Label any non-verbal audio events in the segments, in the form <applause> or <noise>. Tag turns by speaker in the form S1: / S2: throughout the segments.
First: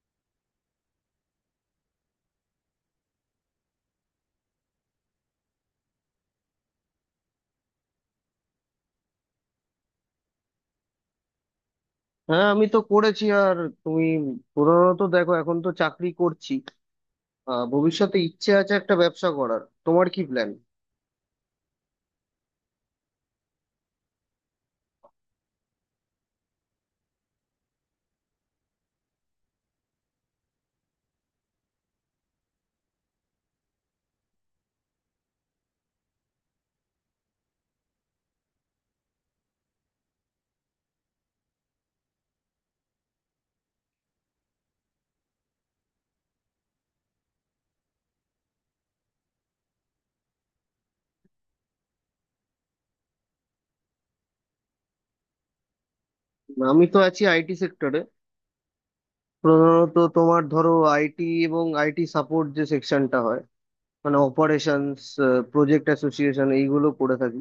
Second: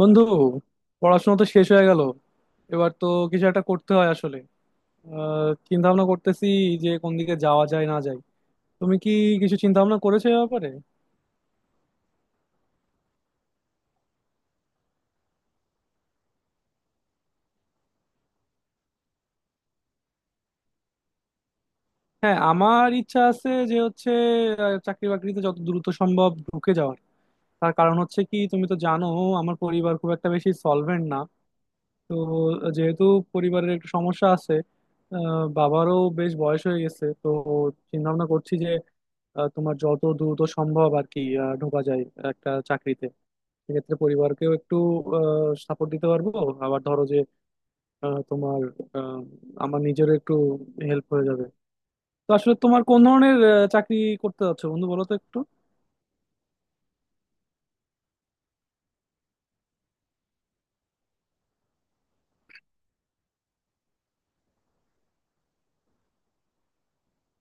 S1: বন্ধু, পড়াশোনা তো শেষ হয়ে গেল, এবার তো কিছু একটা করতে হয়। আসলে চিন্তা ভাবনা করতেছি যে কোন দিকে যাওয়া যায় না যায়। তুমি কি কিছু চিন্তা ভাবনা করেছো এ ব্যাপারে?
S2: হ্যাঁ, আমি তো করেছি। আর তুমি? প্রধানত দেখো, এখন তো চাকরি করছি। ভবিষ্যতে ইচ্ছে আছে একটা ব্যবসা করার। তোমার কি প্ল্যান?
S1: হ্যাঁ, আমার ইচ্ছা আছে যে হচ্ছে চাকরি বাকরিতে যত দ্রুত সম্ভব ঢুকে যাওয়ার। তার কারণ হচ্ছে কি, তুমি তো জানো আমার পরিবার খুব একটা বেশি সলভেন্ট না। তো যেহেতু পরিবারের একটু সমস্যা আছে, বাবারও বেশ বয়স হয়ে গেছে, তো চিন্তা ভাবনা করছি তোমার যত দ্রুত সম্ভব আর কি ঢোকা যায় একটা চাকরিতে। সেক্ষেত্রে পরিবারকেও একটু সাপোর্ট দিতে পারবো। আবার ধরো যে তোমার আহ, আমার নিজেরও একটু হেল্প হয়ে যাবে। তো আসলে তোমার কোন ধরনের চাকরি করতে যাচ্ছো বন্ধু, বলো তো একটু।
S2: আমি তো আছি আইটি সেক্টরে। প্রধানত তোমার ধরো আইটি এবং আইটি সাপোর্ট যে সেকশনটা হয়, মানে অপারেশনস, প্রজেক্ট অ্যাসোসিয়েশন এইগুলো করে থাকি।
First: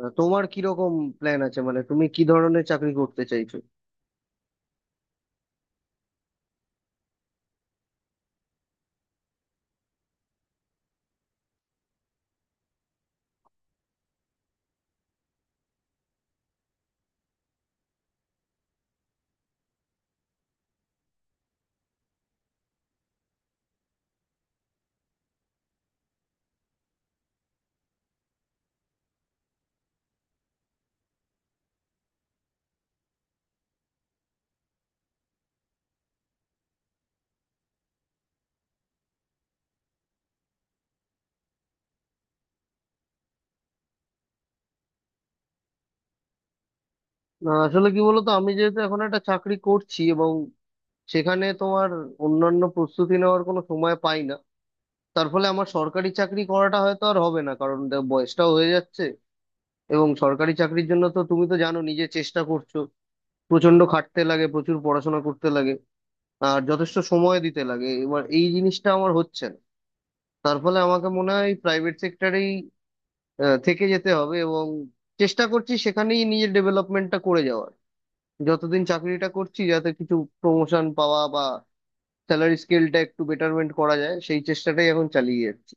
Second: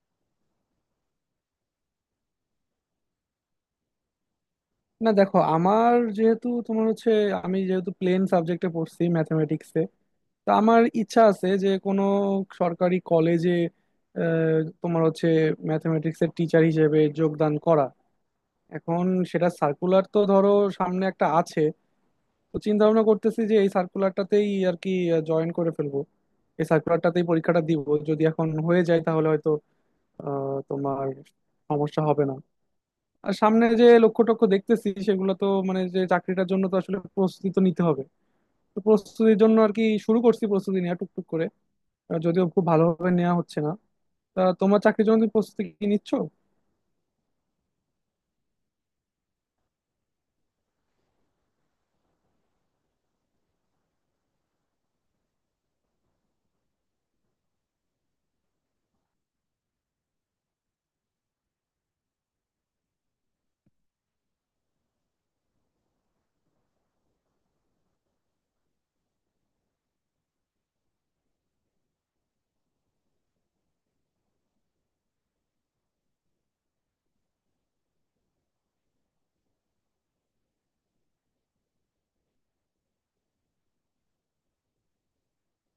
S2: তোমার কি রকম প্ল্যান আছে, মানে তুমি কি ধরনের চাকরি করতে চাইছো?
S1: না দেখো, আমার যেহেতু তোমার হচ্ছে, আমি যেহেতু প্লেন সাবজেক্টে পড়ছি ম্যাথমেটিক্সে, তো আমার ইচ্ছা আছে যে কোনো সরকারি কলেজে তোমার হচ্ছে ম্যাথমেটিক্সের টিচার হিসেবে যোগদান করা। এখন সেটা সার্কুলার তো ধরো সামনে একটা আছে, তো চিন্তা ভাবনা করতেছি যে এই সার্কুলারটাতেই আর কি জয়েন করে ফেলবো, এই সার্কুলারটাতেই পরীক্ষাটা দিব। যদি এখন হয়ে যায় তাহলে হয়তো তোমার সমস্যা হবে না। আর সামনে যে লক্ষ্য টক্ষ্য দেখতেছি সেগুলো তো মানে যে চাকরিটার জন্য তো আসলে প্রস্তুতি তো নিতে হবে। তো প্রস্তুতির জন্য আর কি শুরু করছি প্রস্তুতি নেওয়া টুকটুক করে। যদিও খুব ভালোভাবে নেওয়া হচ্ছে না। তা তোমার চাকরির জন্য তুমি প্রস্তুতি কি নিচ্ছ?
S2: না, আসলে কি বলতো, আমি যেহেতু এখন একটা চাকরি করছি এবং সেখানে তোমার অন্যান্য প্রস্তুতি নেওয়ার কোনো সময় পাই না, তার ফলে আমার সরকারি চাকরি করাটা হয়তো আর হবে না। কারণ বয়সটাও হয়ে যাচ্ছে। এবং সরকারি চাকরির জন্য তো তুমি তো জানো, নিজে চেষ্টা করছো, প্রচন্ড খাটতে লাগে, প্রচুর পড়াশোনা করতে লাগে, আর যথেষ্ট সময় দিতে লাগে। এবার এই জিনিসটা আমার হচ্ছে না। তার ফলে আমাকে মনে হয় প্রাইভেট সেক্টরেই থেকে যেতে হবে, এবং চেষ্টা করছি সেখানেই নিজের ডেভেলপমেন্টটা করে যাওয়ার। যতদিন চাকরিটা করছি, যাতে কিছু প্রমোশন পাওয়া বা স্যালারি স্কেলটা একটু বেটারমেন্ট করা যায়, সেই চেষ্টাটাই এখন চালিয়ে যাচ্ছি।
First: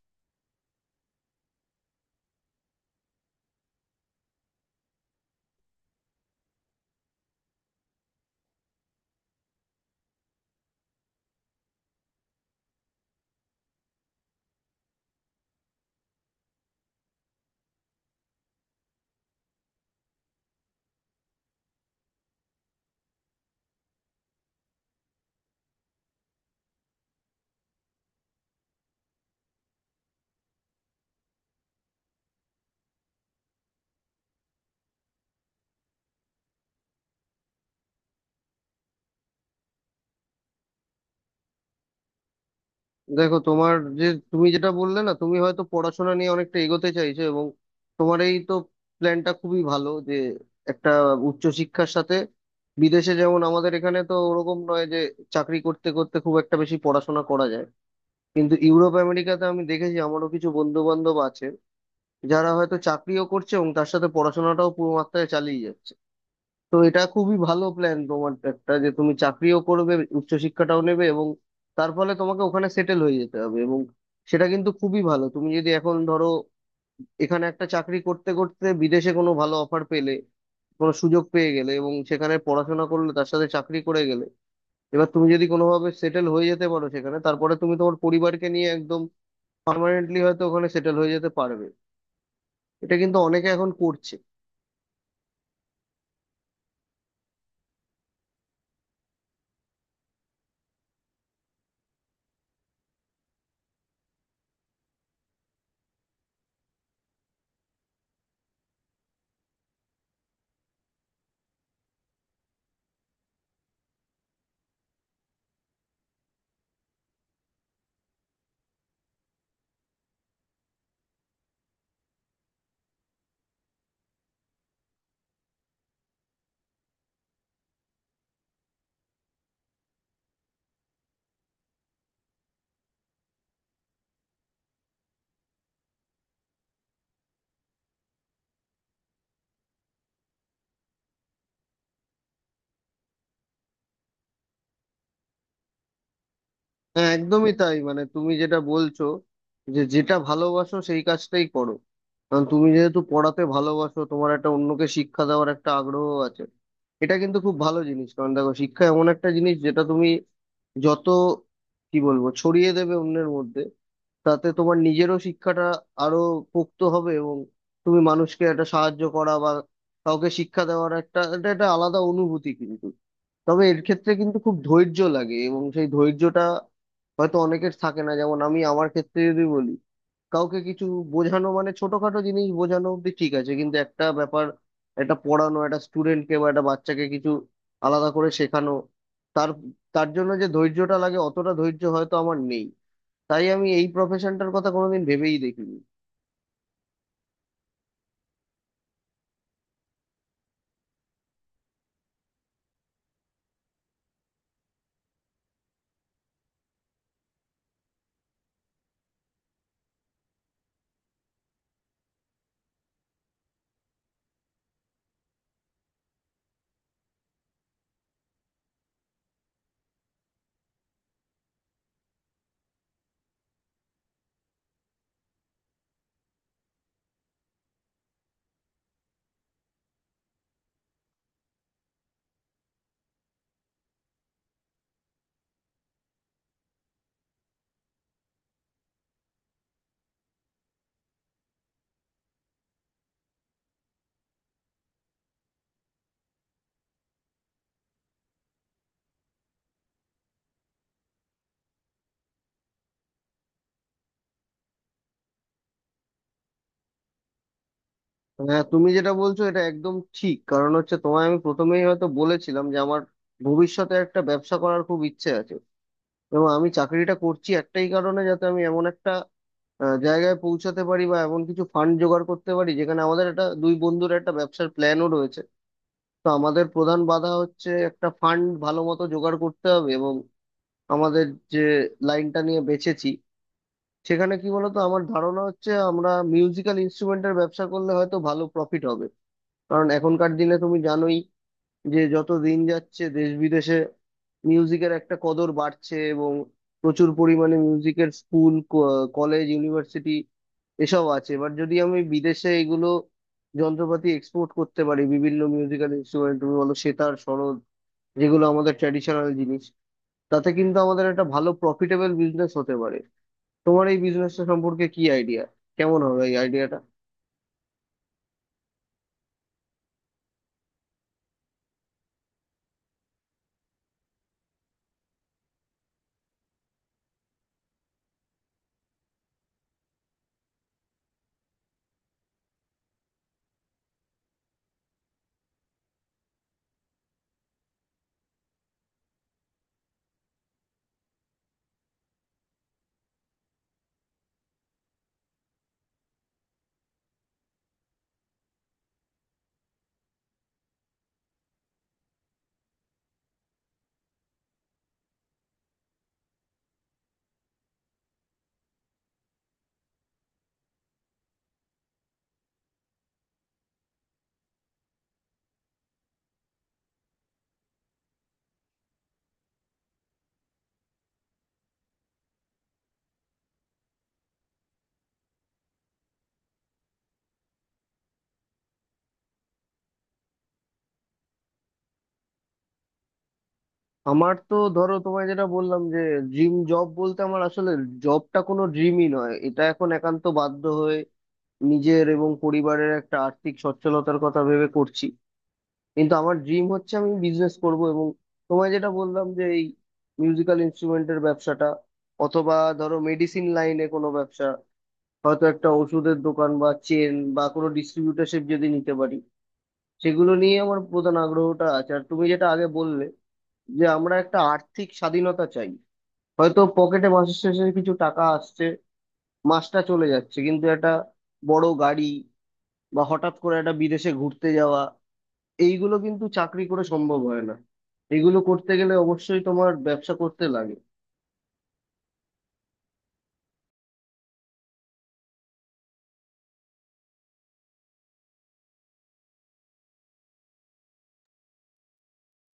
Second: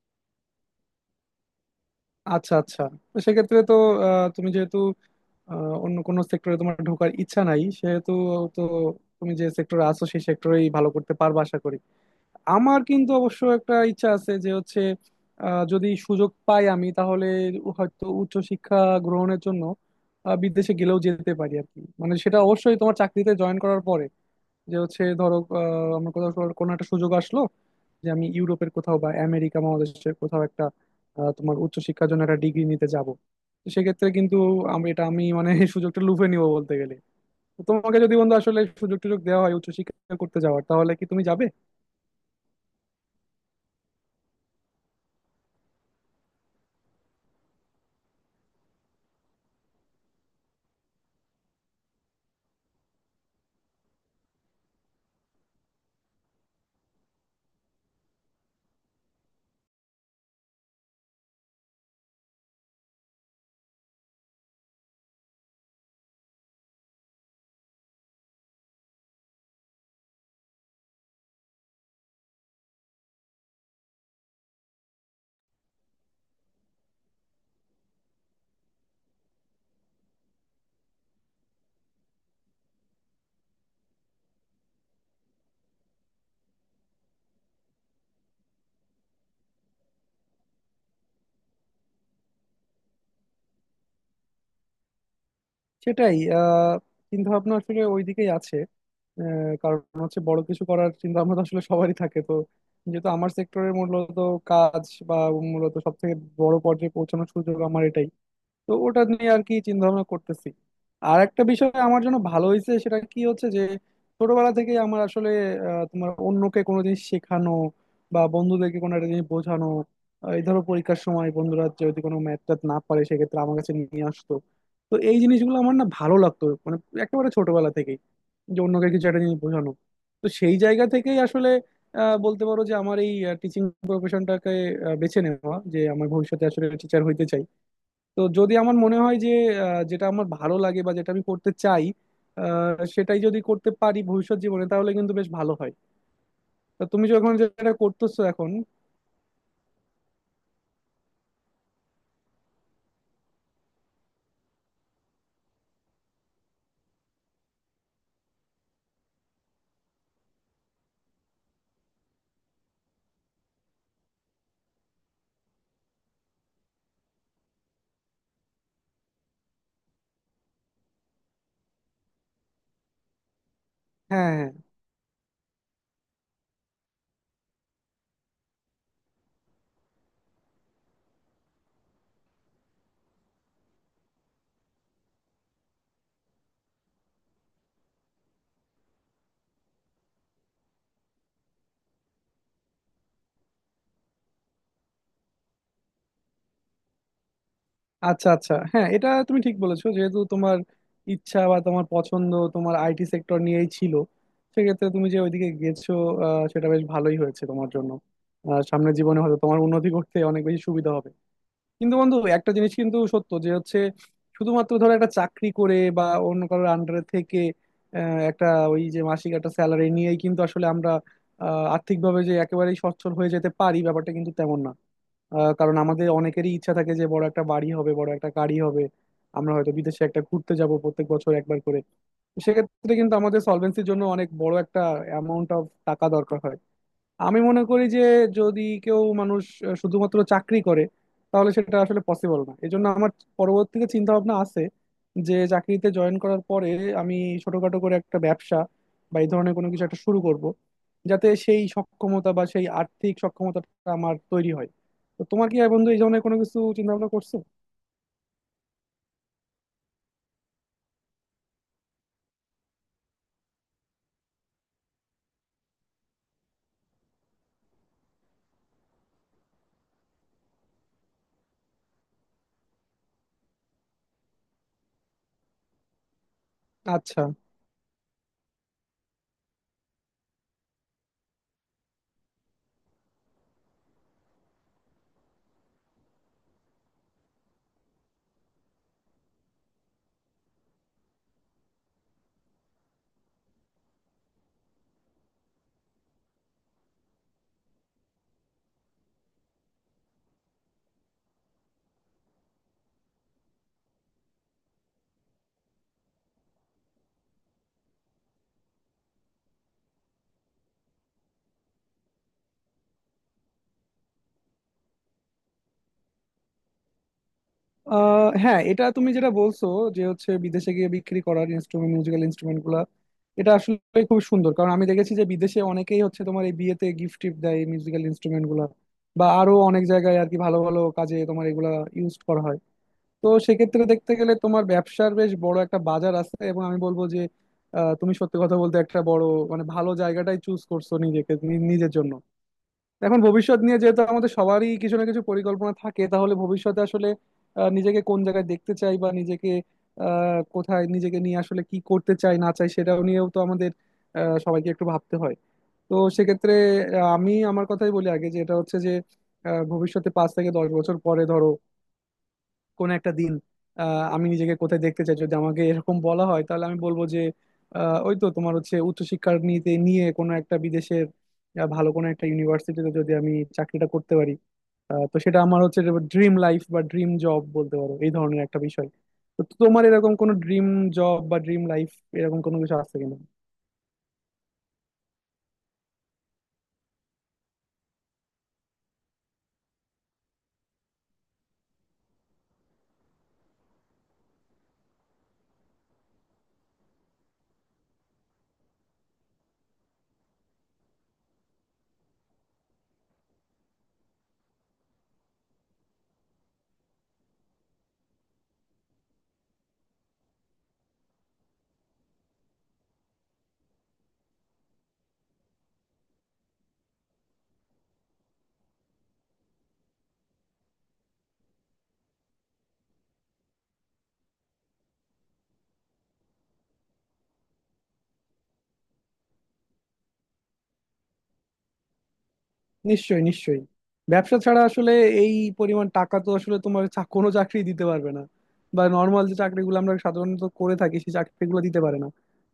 S1: আচ্ছা আচ্ছা, তো সেক্ষেত্রে তো তুমি যেহেতু অন্য কোনো সেক্টরে তোমার ঢোকার ইচ্ছা নাই, সেহেতু তো তুমি যে সেক্টরে আছো সেই সেক্টরেই ভালো করতে পারবে আশা করি। আমার কিন্তু অবশ্য একটা ইচ্ছা আছে যে হচ্ছে যদি সুযোগ পাই আমি, তাহলে হয়তো উচ্চশিক্ষা গ্রহণের জন্য বিদেশে গেলেও যেতে পারি আর কি। মানে সেটা অবশ্যই তোমার চাকরিতে জয়েন করার পরে, যে হচ্ছে ধরো আমার কোথাও কোনো একটা সুযোগ আসলো, যে আমি ইউরোপের কোথাও বা আমেরিকা মহাদেশের কোথাও একটা তোমার উচ্চশিক্ষার জন্য একটা ডিগ্রি নিতে যাব। তো সেক্ষেত্রে কিন্তু আমি এটা, আমি মানে <laughs> এই সুযোগটা লুফে নিব বলতে গেলে। তো তোমাকে যদি বন্ধু আসলে সুযোগ টুযোগ দেওয়া হয় উচ্চশিক্ষা করতে যাওয়ার, তাহলে কি তুমি যাবে?
S2: দেখো, তোমার যে, তুমি যেটা বললে না, তুমি হয়তো পড়াশোনা নিয়ে অনেকটা এগোতে চাইছো, এবং তোমার এই তো প্ল্যানটা খুবই ভালো। যে একটা উচ্চশিক্ষার সাথে বিদেশে, যেমন আমাদের এখানে তো ওরকম নয় যে চাকরি করতে করতে খুব একটা বেশি পড়াশোনা করা যায়, কিন্তু ইউরোপ আমেরিকাতে আমি দেখেছি, আমারও কিছু বন্ধু বান্ধব আছে যারা হয়তো চাকরিও করছে এবং তার সাথে পড়াশোনাটাও পুরো মাত্রায় চালিয়ে যাচ্ছে। তো এটা খুবই ভালো প্ল্যান তোমার একটা, যে তুমি চাকরিও করবে, উচ্চশিক্ষাটাও নেবে, এবং তার ফলে তোমাকে ওখানে সেটেল হয়ে যেতে হবে। এবং সেটা কিন্তু খুবই ভালো। তুমি যদি এখন ধরো এখানে একটা চাকরি করতে করতে বিদেশে কোনো ভালো অফার পেলে, কোনো সুযোগ পেয়ে গেলে, এবং সেখানে পড়াশোনা করলে, তার সাথে চাকরি করে গেলে, এবার তুমি যদি কোনোভাবে সেটেল হয়ে যেতে পারো সেখানে, তারপরে তুমি তোমার পরিবারকে নিয়ে একদম পার্মানেন্টলি হয়তো ওখানে সেটেল হয়ে যেতে পারবে। এটা কিন্তু অনেকে এখন করছে।
S1: সেটাই আহ, চিন্তা ভাবনা আসলে ওইদিকেই আছে। কারণ হচ্ছে বড় কিছু করার চিন্তা ভাবনা তো আসলে সবারই থাকে। তো যেহেতু আমার সেক্টরের মূলত কাজ বা মূলত সব থেকে বড় পর্যায়ে পৌঁছানোর সুযোগ আমার এটাই, তো ওটা নিয়ে আর কি চিন্তা ভাবনা করতেছি। আর একটা বিষয় আমার জন্য ভালো হয়েছে, সেটা কি হচ্ছে যে ছোটবেলা থেকে আমার আসলে তোমার অন্যকে কোনো জিনিস শেখানো বা বন্ধুদেরকে কোনো একটা জিনিস বোঝানো, এই ধরো পরীক্ষার সময় বন্ধুরা যদি কোনো ম্যাথ ট্যাথ না পারে সেক্ষেত্রে আমার কাছে নিয়ে আসতো। তো এই জিনিসগুলো আমার না ভালো লাগতো, মানে একেবারে ছোটবেলা থেকেই, যে অন্যকে কিছু একটা জিনিস বোঝানো। তো সেই জায়গা থেকেই আসলে বলতে পারো যে আমার এই টিচিং প্রফেশনটাকে বেছে নেওয়া, যে আমার ভবিষ্যতে আসলে টিচার হইতে চাই। তো যদি আমার মনে হয় যে যেটা আমার ভালো লাগে বা যেটা আমি করতে চাই, সেটাই যদি করতে পারি ভবিষ্যৎ জীবনে, তাহলে কিন্তু বেশ ভালো হয়। তো তুমি
S2: হ্যাঁ,
S1: যখন
S2: একদমই
S1: যেটা
S2: তাই। মানে
S1: করতেছো
S2: তুমি
S1: এখন।
S2: যেটা বলছো যে যেটা ভালোবাসো সেই কাজটাই করো, কারণ তুমি যেহেতু পড়াতে ভালোবাসো, তোমার একটা অন্যকে শিক্ষা দেওয়ার একটা আগ্রহ আছে। এটা কিন্তু খুব ভালো জিনিস। কারণ দেখো, শিক্ষা এমন একটা জিনিস যেটা তুমি যত, কি বলবো, ছড়িয়ে দেবে অন্যের মধ্যে, তাতে তোমার নিজেরও শিক্ষাটা আরো পোক্ত হবে। এবং তুমি মানুষকে একটা সাহায্য করা বা কাউকে শিক্ষা দেওয়ার একটা, এটা একটা আলাদা অনুভূতি কিন্তু। তবে এর ক্ষেত্রে
S1: হ্যাঁ
S2: কিন্তু
S1: হ্যাঁ।
S2: খুব ধৈর্য লাগে, এবং সেই ধৈর্যটা হয়তো অনেকের থাকে না। যেমন আমি, আমার ক্ষেত্রে যদি বলি, কাউকে কিছু বোঝানো, মানে ছোটখাটো জিনিস বোঝানো অব্দি ঠিক আছে, কিন্তু একটা ব্যাপার, একটা পড়ানো, একটা স্টুডেন্টকে বা একটা বাচ্চাকে কিছু আলাদা করে শেখানো, তার তার জন্য যে ধৈর্যটা লাগে, অতটা ধৈর্য হয়তো আমার নেই। তাই আমি এই প্রফেশনটার কথা কোনোদিন ভেবেই দেখিনি।
S1: আচ্ছা আচ্ছা, হ্যাঁ, এটা তুমি ঠিক বলেছো। যেহেতু তোমার ইচ্ছা বা তোমার পছন্দ তোমার আইটি সেক্টর নিয়েই ছিল, সেক্ষেত্রে তুমি যে ওইদিকে গেছো সেটা বেশ ভালোই হয়েছে তোমার জন্য। সামনের জীবনে হয়তো তোমার উন্নতি করতে অনেক বেশি সুবিধা হবে। কিন্তু বন্ধু, একটা জিনিস কিন্তু সত্য, যে হচ্ছে শুধুমাত্র ধরো একটা চাকরি করে বা অন্য কারোর আন্ডারে থেকে একটা ওই যে মাসিক একটা স্যালারি নিয়েই কিন্তু আসলে আমরা আর্থিকভাবে যে একেবারেই সচ্ছল হয়ে যেতে পারি, ব্যাপারটা কিন্তু তেমন না। কারণ আমাদের অনেকেরই ইচ্ছা থাকে যে বড় একটা বাড়ি হবে, বড় একটা গাড়ি হবে, আমরা হয়তো বিদেশে একটা ঘুরতে যাব প্রত্যেক বছর একবার করে। সেক্ষেত্রে কিন্তু আমাদের সলভেন্সির জন্য অনেক বড় একটা অ্যামাউন্ট অফ টাকা দরকার হয়। আমি মনে করি যে যদি কেউ মানুষ শুধুমাত্র চাকরি করে তাহলে সেটা আসলে পসিবল না। এজন্য আমার পরবর্তীতে চিন্তা ভাবনা আছে যে চাকরিতে জয়েন করার পরে আমি ছোটখাটো করে একটা ব্যবসা বা এই ধরনের কোনো কিছু একটা শুরু করব, যাতে সেই সক্ষমতা বা সেই আর্থিক সক্ষমতাটা আমার তৈরি হয়। তো তোমার কি বন্ধু এই ধরনের কোনো কিছু চিন্তা ভাবনা করছো?
S2: হ্যাঁ, তুমি যেটা বলছো এটা একদম ঠিক। কারণ হচ্ছে, তোমায় আমি প্রথমেই হয়তো বলেছিলাম যে আমার ভবিষ্যতে একটা ব্যবসা করার খুব ইচ্ছে আছে। এবং আমি চাকরিটা করছি একটাই কারণে, যাতে আমি এমন একটা জায়গায় পৌঁছাতে পারি বা এমন কিছু ফান্ড জোগাড় করতে পারি, যেখানে আমাদের একটা দুই বন্ধুর একটা ব্যবসার প্ল্যানও রয়েছে। তো আমাদের প্রধান
S1: আচ্ছা।
S2: বাধা হচ্ছে একটা ফান্ড ভালো মতো জোগাড় করতে হবে। এবং আমাদের যে লাইনটা নিয়ে বেছেছি, সেখানে কি বলতো, আমার ধারণা হচ্ছে আমরা মিউজিক্যাল ইনস্ট্রুমেন্টের ব্যবসা করলে হয়তো ভালো প্রফিট হবে। কারণ এখনকার দিনে তুমি জানোই যে যত দিন যাচ্ছে দেশ বিদেশে মিউজিকের একটা কদর বাড়ছে, এবং প্রচুর পরিমাণে মিউজিকের স্কুল, কলেজ, ইউনিভার্সিটি এসব আছে। এবার যদি আমি বিদেশে এগুলো যন্ত্রপাতি এক্সপোর্ট করতে পারি, বিভিন্ন মিউজিক্যাল ইনস্ট্রুমেন্ট, তুমি বলো সেতার, সরোদ, যেগুলো আমাদের ট্র্যাডিশনাল জিনিস, তাতে কিন্তু আমাদের একটা ভালো প্রফিটেবল বিজনেস হতে পারে। তোমার এই বিজনেসটা সম্পর্কে কি আইডিয়া? কেমন হবে এই আইডিয়াটা?
S1: আহ হ্যাঁ, এটা তুমি যেটা বলছো যে হচ্ছে বিদেশে গিয়ে বিক্রি করার ইনস্ট্রুমেন্ট, মিউজিক্যাল ইনস্ট্রুমেন্ট গুলা, এটা আসলে খুব সুন্দর। কারণ আমি দেখেছি যে বিদেশে অনেকেই হচ্ছে তোমার এই বিয়েতে গিফট টিফট দেয় মিউজিক্যাল ইনস্ট্রুমেন্ট গুলা, বা আরো অনেক জায়গায় আর কি ভালো ভালো কাজে তোমার এগুলা ইউজ করা হয়। তো সেক্ষেত্রে দেখতে গেলে তোমার ব্যবসার বেশ বড় একটা বাজার আছে। এবং আমি বলবো যে তুমি সত্যি কথা বলতে একটা বড় মানে ভালো জায়গাটাই চুজ করছো নিজেকে, নি- নিজের জন্য। এখন ভবিষ্যৎ নিয়ে যেহেতু আমাদের সবারই কিছু না কিছু পরিকল্পনা থাকে, তাহলে ভবিষ্যতে আসলে নিজেকে কোন জায়গায় দেখতে চাই বা নিজেকে কোথায় নিজেকে নিয়ে আসলে কি করতে চাই না চাই, সেটাও নিয়েও তো আমাদের সবাইকে একটু ভাবতে হয়। তো সেক্ষেত্রে আমি আমার কথাই বলি আগে, যে এটা হচ্ছে যে ভবিষ্যতে 5 থেকে 10 বছর পরে ধরো কোন একটা দিন আমি নিজেকে কোথায় দেখতে চাই, যদি আমাকে এরকম বলা হয় তাহলে আমি বলবো যে ওই তো তোমার হচ্ছে উচ্চশিক্ষা নিতে নিয়ে কোনো একটা বিদেশের ভালো কোনো একটা ইউনিভার্সিটিতে যদি আমি চাকরিটা করতে পারি, তো সেটা আমার হচ্ছে ড্রিম লাইফ বা ড্রিম জব বলতে পারো, এই ধরনের একটা বিষয়। তো তোমার এরকম কোনো ড্রিম জব বা ড্রিম লাইফ এরকম কোনো কিছু আছে কিনা?
S2: আমার তো, ধরো তোমায় যেটা বললাম যে ড্রিম জব বলতে, আমার আসলে জবটা কোনো ড্রিমই নয়। এটা এখন একান্ত বাধ্য হয়ে নিজের এবং পরিবারের একটা আর্থিক সচ্ছলতার কথা ভেবে করছি। কিন্তু আমার ড্রিম হচ্ছে আমি বিজনেস করব। এবং তোমায় যেটা বললাম যে এই মিউজিক্যাল ইনস্ট্রুমেন্টের ব্যবসাটা, অথবা ধরো মেডিসিন লাইনে কোনো ব্যবসা, হয়তো একটা ওষুধের দোকান বা চেন বা কোনো ডিস্ট্রিবিউটারশিপ যদি নিতে পারি, সেগুলো নিয়ে আমার প্রধান আগ্রহটা আছে। আর তুমি যেটা আগে বললে যে আমরা একটা আর্থিক স্বাধীনতা চাই, হয়তো পকেটে মাসের শেষে কিছু টাকা আসছে, মাসটা চলে যাচ্ছে, কিন্তু একটা বড় গাড়ি বা হঠাৎ করে একটা বিদেশে ঘুরতে যাওয়া, এইগুলো কিন্তু চাকরি করে সম্ভব হয় না। এগুলো করতে গেলে অবশ্যই তোমার ব্যবসা করতে লাগে।
S1: নিশ্চয়ই, নিশ্চয়ই। ব্যবসা ছাড়া আসলে এই পরিমাণ টাকা তো আসলে তোমার চা- কোনো চাকরি দিতে পারবে না, বা নর্মাল যে চাকরিগুলো আমরা সাধারণত করে থাকি সেই চাকরিগুলো দিতে পারে না।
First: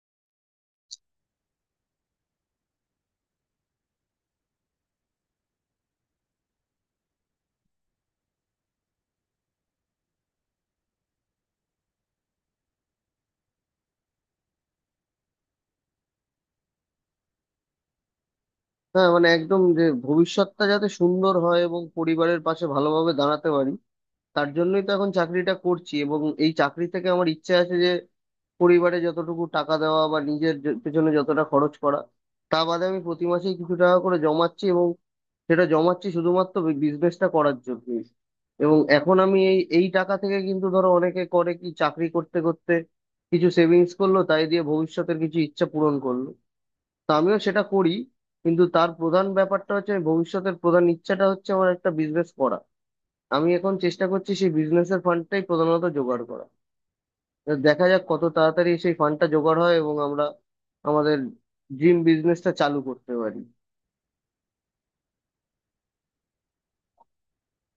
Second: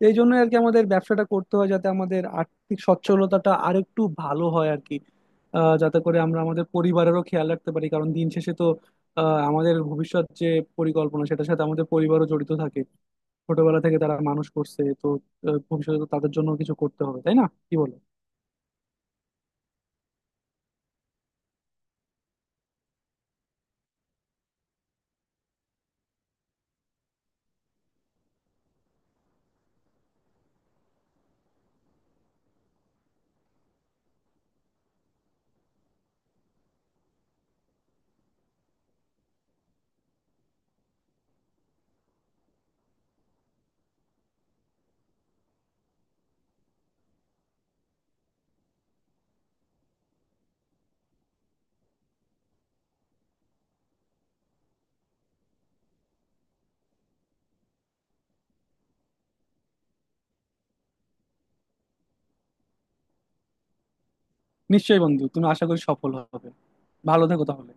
S1: এই জন্য আর কি আমাদের ব্যবসাটা করতে হয়, যাতে আমাদের আর্থিক সচ্ছলতাটা আরেকটু ভালো হয় আর কি। যাতে করে আমরা আমাদের পরিবারেরও খেয়াল রাখতে পারি। কারণ দিন শেষে তো আমাদের ভবিষ্যৎ যে পরিকল্পনা সেটার সাথে আমাদের পরিবারও জড়িত থাকে। ছোটবেলা থেকে তারা মানুষ করছে তো, ভবিষ্যতে তো তাদের জন্য কিছু করতে হবে, তাই না, কি বলো?
S2: হ্যাঁ, মানে একদম, যে ভবিষ্যৎটা যাতে সুন্দর হয় এবং পরিবারের পাশে ভালোভাবে দাঁড়াতে পারি, তার জন্যই তো এখন চাকরিটা করছি। এবং এই চাকরি থেকে আমার ইচ্ছে আছে যে পরিবারে যতটুকু টাকা দেওয়া বা নিজের পেছনে যতটা খরচ করা, তা বাদে আমি প্রতি মাসেই কিছু টাকা করে জমাচ্ছি। সেটা জমাচ্ছি শুধুমাত্র বিজনেসটা করার জন্য। এবং এখন আমি এই এই টাকা থেকে, কিন্তু ধরো অনেকে করে কি, চাকরি করতে করতে কিছু সেভিংস করলো, তাই দিয়ে ভবিষ্যতের কিছু ইচ্ছা পূরণ করলো, তো আমিও সেটা করি। কিন্তু তার প্রধান ব্যাপারটা হচ্ছে, আমি ভবিষ্যতের প্রধান ইচ্ছাটা হচ্ছে আমার একটা বিজনেস করা। আমি এখন চেষ্টা করছি সেই বিজনেসের ফান্ডটাই প্রধানত জোগাড় করা। তো দেখা যাক কত তাড়াতাড়ি সেই ফান্ডটা জোগাড় হয় এবং আমরা আমাদের ড্রিম বিজনেসটা চালু করতে পারি।
S1: নিশ্চয়ই বন্ধু, তুমি আশা করি সফল হবে। ভালো থেকো তাহলে।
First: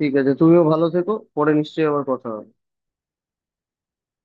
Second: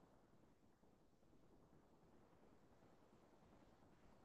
S2: ঠিক আছে, তুমিও ভালো থেকো। পরে নিশ্চয়ই আবার কথা হবে।